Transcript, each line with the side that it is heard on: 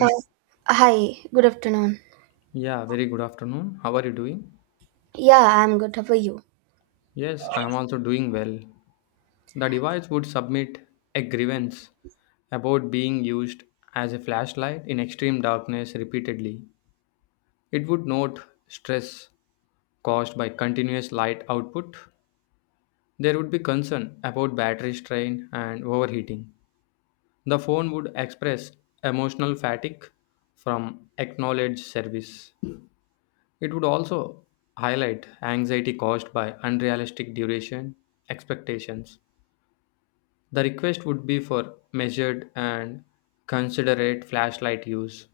right: Uh, Hi, good afternoon.
left: Yeah, very good afternoon. How are you doing?
right: Yeah, I'm good. How are you?
left: Yes, I am also doing well. The device would submit a grievance about being used as a flashlight in extreme darkness repeatedly. It would note stress caused by continuous light output. There would be concern about battery strain and overheating. The phone would express emotional fatigue from acknowledged service. It would also highlight anxiety caused by unrealistic duration expectations. The request would be for measured and considerate flashlight use.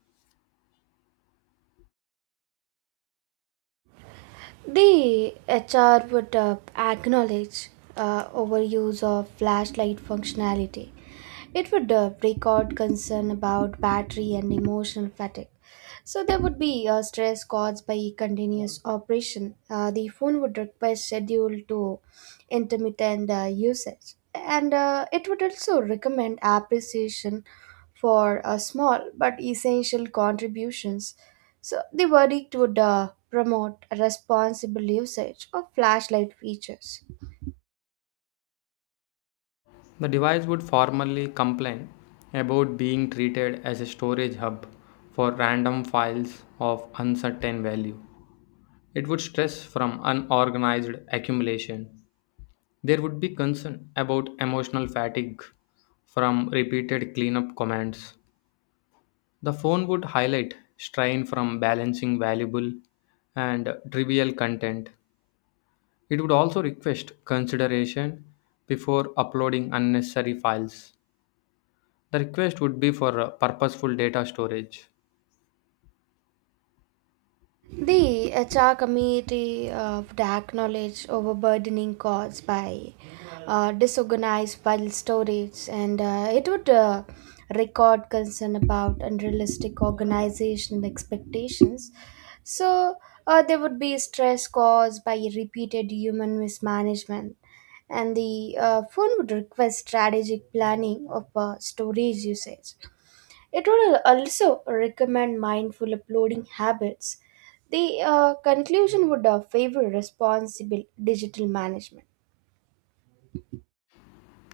right: The HR would acknowledge overuse of flashlight functionality. It would break out concern about battery and emotional fatigue. So there would be stress caused by continuous operation. The phone would require schedule to intermittent usage, and it would also recommend appreciation for small but essential contributions. So the verdict would promote responsible usage of flashlight features.
left: The device would formally complain about being treated as a storage hub for random files of uncertain value. It would stress from unorganized accumulation. There would be concern about emotional fatigue from repeated cleanup commands. The phone would highlight strain from balancing valuable and trivial content. It would also request consideration before uploading unnecessary files. The request would be for purposeful data storage.
right: The HR committee of the acknowledged overburdening caused by disorganized file storage, and it would record concern about unrealistic organizational expectations. So there would be stress caused by repeated human mismanagement, and the phone would request strategic planning of storage usage. It would also recommend mindful uploading habits. The conclusion would favor responsible digital management.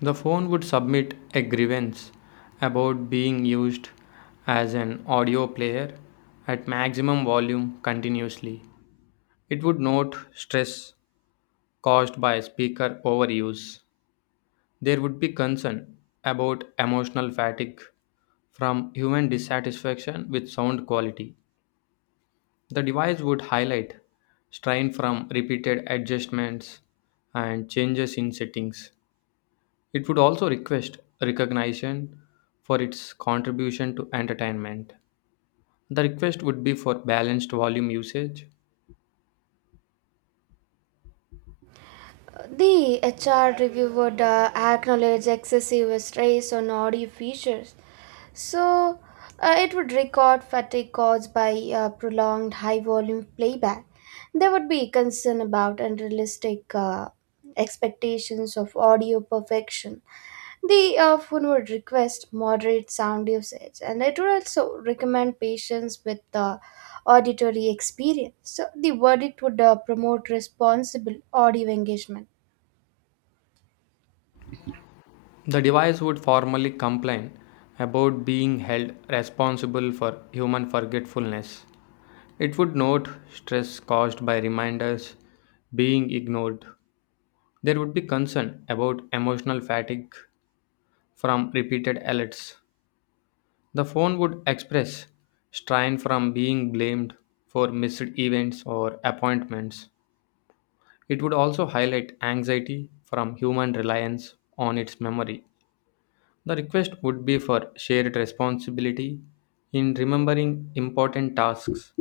left: The phone would submit a grievance about being used as an audio player at maximum volume continuously. It would note stress caused by speaker overuse. There would be concern about emotional fatigue from human dissatisfaction with sound quality. The device would highlight strain from repeated adjustments and changes in settings. It would also request recognition for its contribution to entertainment. The request would be for balanced volume usage.
right: The HR review would acknowledge excessive stress on audio features. So, it would record fatigue caused by prolonged high volume playback. There would be concern about unrealistic expectations of audio perfection. The phone would request moderate sound usage, and it would also recommend patience with the auditory experience. So, the verdict would promote responsible audio engagement.
left: The device would formally complain about being held responsible for human forgetfulness. It would note stress caused by reminders being ignored. There would be concern about emotional fatigue from repeated alerts. The phone would express strain from being blamed for missed events or appointments. It would also highlight anxiety from human reliance on its memory. The request would be for shared responsibility in remembering important tasks.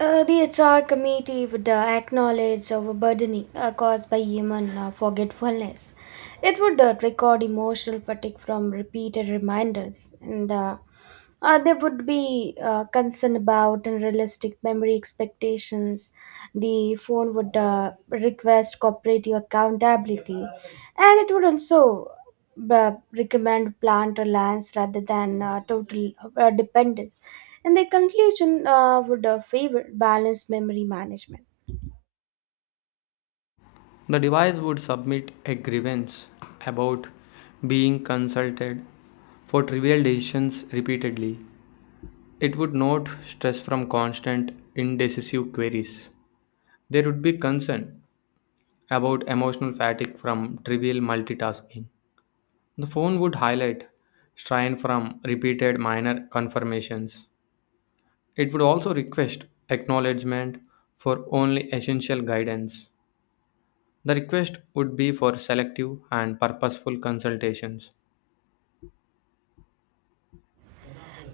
right: The HR committee would acknowledge overburdening caused by human forgetfulness. It would record emotional fatigue from repeated reminders, and there would be concern about unrealistic memory expectations. The phone would request cooperative accountability, and it would also uh, recommend plant reliance rather than total dependence. And their conclusion would favor balanced memory management.
left: The device would submit a grievance about being consulted for trivial decisions repeatedly. It would note stress from constant, indecisive queries. There would be concern about emotional fatigue from trivial multitasking. The phone would highlight strain from repeated minor confirmations. It would also request acknowledgement for only essential guidance. The request would be for selective and purposeful consultations.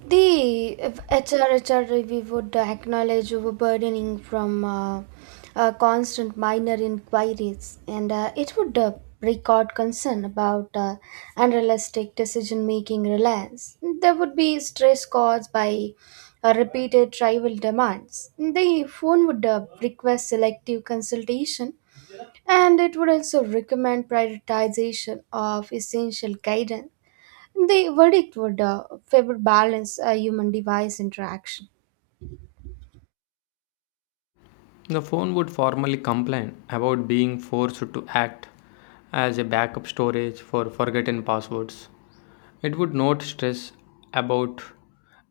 right: The if HR, HR, we would acknowledge overburdening from constant minor inquiries, and it would record concern about unrealistic decision making reliance. There would be stress caused by repeated tribal demands. The phone would request selective consultation, and it would also recommend prioritization of essential guidance. The verdict would favor balance human device interaction.
left: The phone would formally complain about being forced to act as a backup storage for forgotten passwords. It would note stress about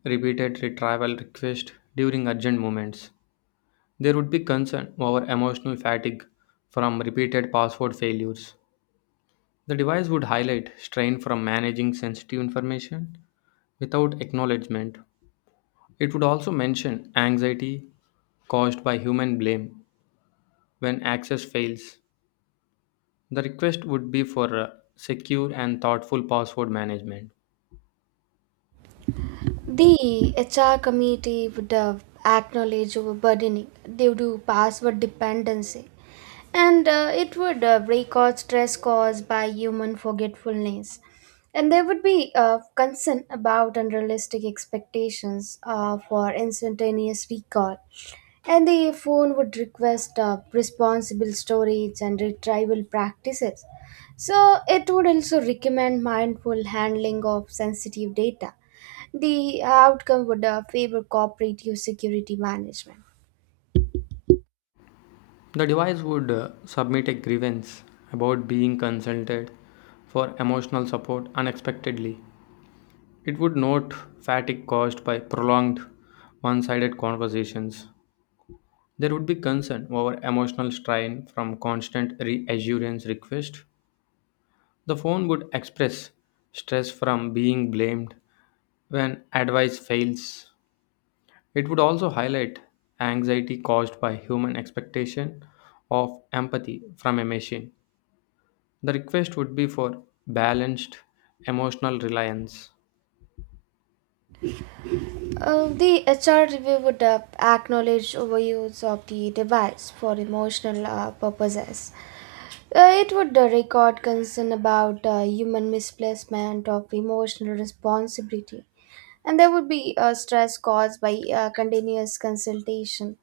left: repeated retrieval requests during urgent moments. There would be concern over emotional fatigue from repeated password failures. The device would highlight strain from managing sensitive information without acknowledgement. It would also mention anxiety caused by human blame when access fails. The request would be for secure and thoughtful password management.
right: The HR committee would have acknowledged overburdening due to password dependency, and it would record stress caused by human forgetfulness. And there would be concern about unrealistic expectations for instantaneous recall. And the phone would request responsible storage and retrieval practices. So, it would also recommend mindful handling of sensitive data. The outcome would favor cooperative security management.
left: The device would submit a grievance about being consulted for emotional support unexpectedly. It would note fatigue caused by prolonged one sided conversations. There would be concern over emotional strain from constant reassurance requests. The phone would express stress from being blamed when advice fails. It would also highlight anxiety caused by human expectation of empathy from a machine. The request would be for balanced emotional reliance.
right: The HR review would acknowledge overuse of the device for emotional purposes. It would record concern about human misplacement of emotional responsibility, and there would be stress caused by continuous consultation.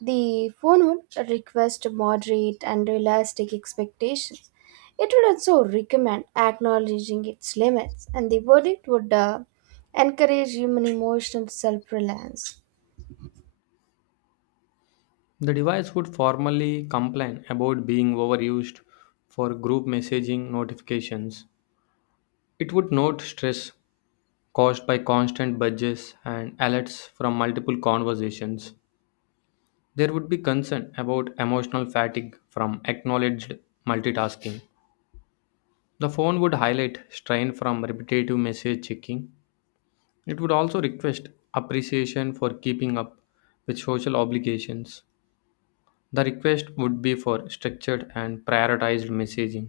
right: The phone would request moderate and realistic expectations. It would also recommend acknowledging its limits, and the verdict would encourage human emotional self reliance.
left: The device would formally complain about being overused for group messaging notifications. It would note stress caused by constant budgets and alerts from multiple conversations. There would be concern about emotional fatigue from acknowledged multitasking. The phone would highlight strain from repetitive message checking. It would also request appreciation for keeping up with social obligations. The request would be for structured and prioritized messaging.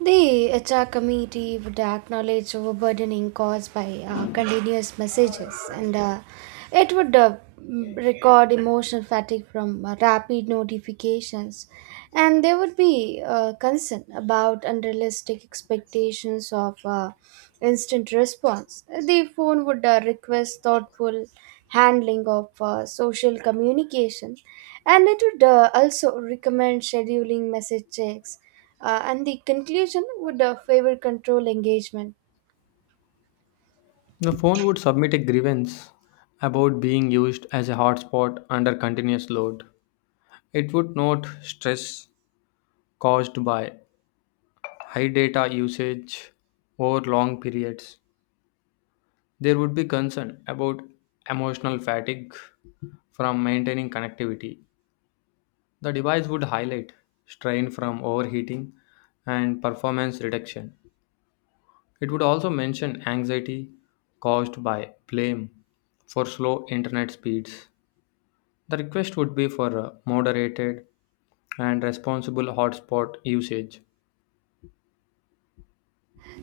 right: The HR committee would acknowledge overburdening caused by continuous messages, and it would record emotional fatigue from rapid notifications. And there would be concern about unrealistic expectations of instant response. The phone would request thoughtful handling of social communication, and it would also recommend scheduling message checks. And the conclusion would favor control engagement.
left: The phone would submit a grievance about being used as a hotspot under continuous load. It would note stress caused by high data usage over long periods. There would be concern about emotional fatigue from maintaining connectivity. The device would highlight strain from overheating and performance reduction. It would also mention anxiety caused by blame for slow internet speeds. The request would be for a moderated and responsible hotspot usage.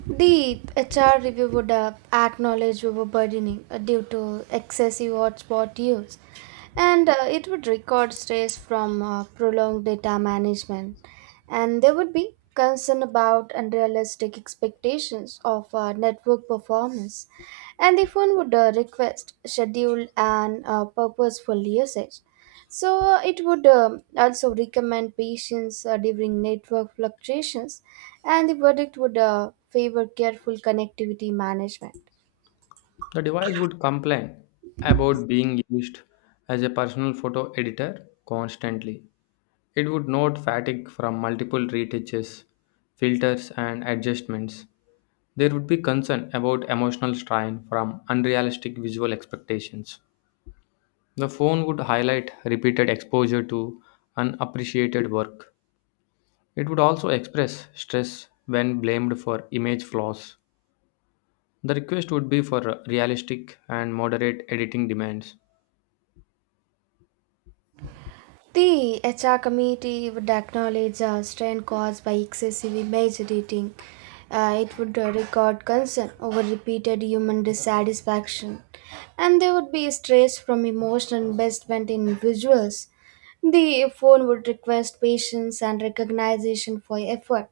right: The HR review would acknowledge overburdening due to excessive hotspot use, and it would record stress from prolonged data management. And there would be concern about unrealistic expectations of network performance, and the phone would request scheduled and purposeful usage. So it would also recommend patience during network fluctuations, and the verdict would favor careful connectivity management.
left: The device would complain about being used as a personal photo editor constantly. It would note fatigue from multiple retouches, filters, and adjustments. There would be concern about emotional strain from unrealistic visual expectations. The phone would highlight repeated exposure to unappreciated work. It would also express stress when blamed for image flaws. The request would be for realistic and moderate editing demands.
right: The HR committee would acknowledge strain caused by excessive image editing. It would record concern over repeated human dissatisfaction, and there would be stress from emotional investment in visuals. The phone would request patience and recognition for effort.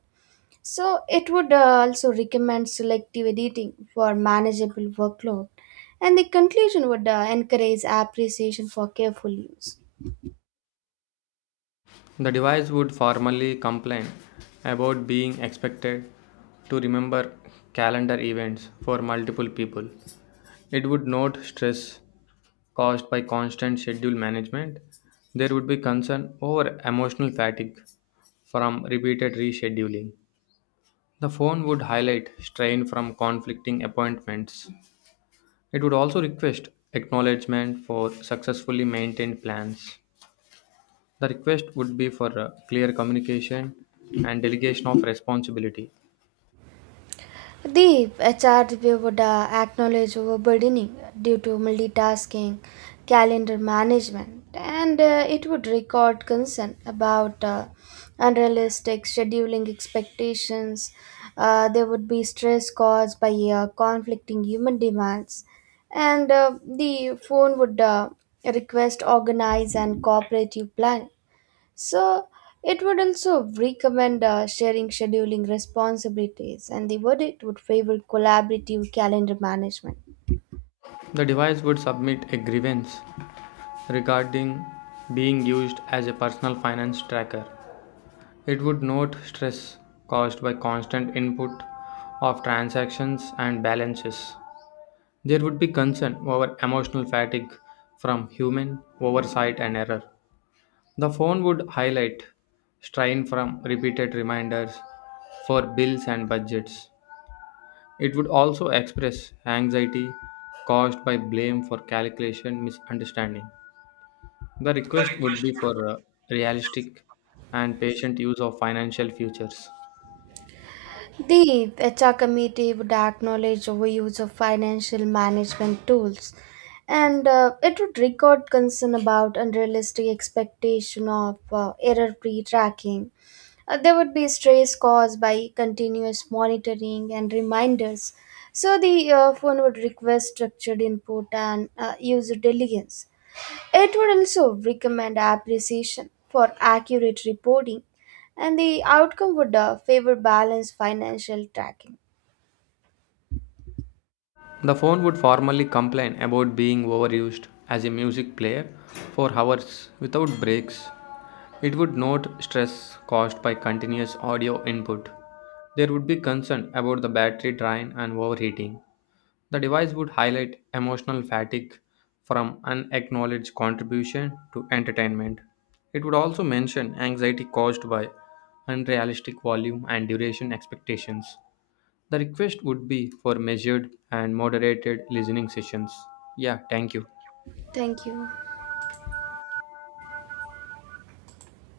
right: So it would also recommend selective editing for manageable workload, and the conclusion would encourage appreciation for careful use.
left: The device would formally complain about being expected to remember calendar events for multiple people. It would note stress caused by constant schedule management. There would be concern over emotional fatigue from repeated rescheduling. The phone would highlight strain from conflicting appointments. It would also request acknowledgement for successfully maintained plans. The request would be for clear communication and delegation of responsibility.
right: The HR would acknowledge overburdening due to multitasking, calendar management, and it would record concern about unrealistic scheduling expectations. There would be stress caused by conflicting human demands, and the phone would request organized and cooperative planning. So it would also recommend sharing scheduling responsibilities, and the verdict would favor collaborative calendar management.
left: The device would submit a grievance regarding being used as a personal finance tracker. It would note stress caused by constant input of transactions and balances. There would be concern over emotional fatigue from human oversight and error. The phone would highlight strain from repeated reminders for bills and budgets. It would also express anxiety caused by blame for calculation misunderstanding. The request would be for realistic and patient use of financial futures.
right: The HR committee would acknowledge overuse of financial management tools, and it would record concern about unrealistic expectation of error-free tracking. There would be stress caused by continuous monitoring and reminders. So the phone would request structured input and user diligence. It would also recommend appreciation for accurate reporting, and the outcome would favor balanced financial tracking.
left: The phone would formally complain about being overused as a music player for hours without breaks. It would note stress caused by continuous audio input. There would be concern about the battery drain and overheating. The device would highlight emotional fatigue from unacknowledged contribution to entertainment. It would also mention anxiety caused by unrealistic volume and duration expectations. The request would be for measured and moderated listening sessions. Yeah, thank you.
right: Thank you.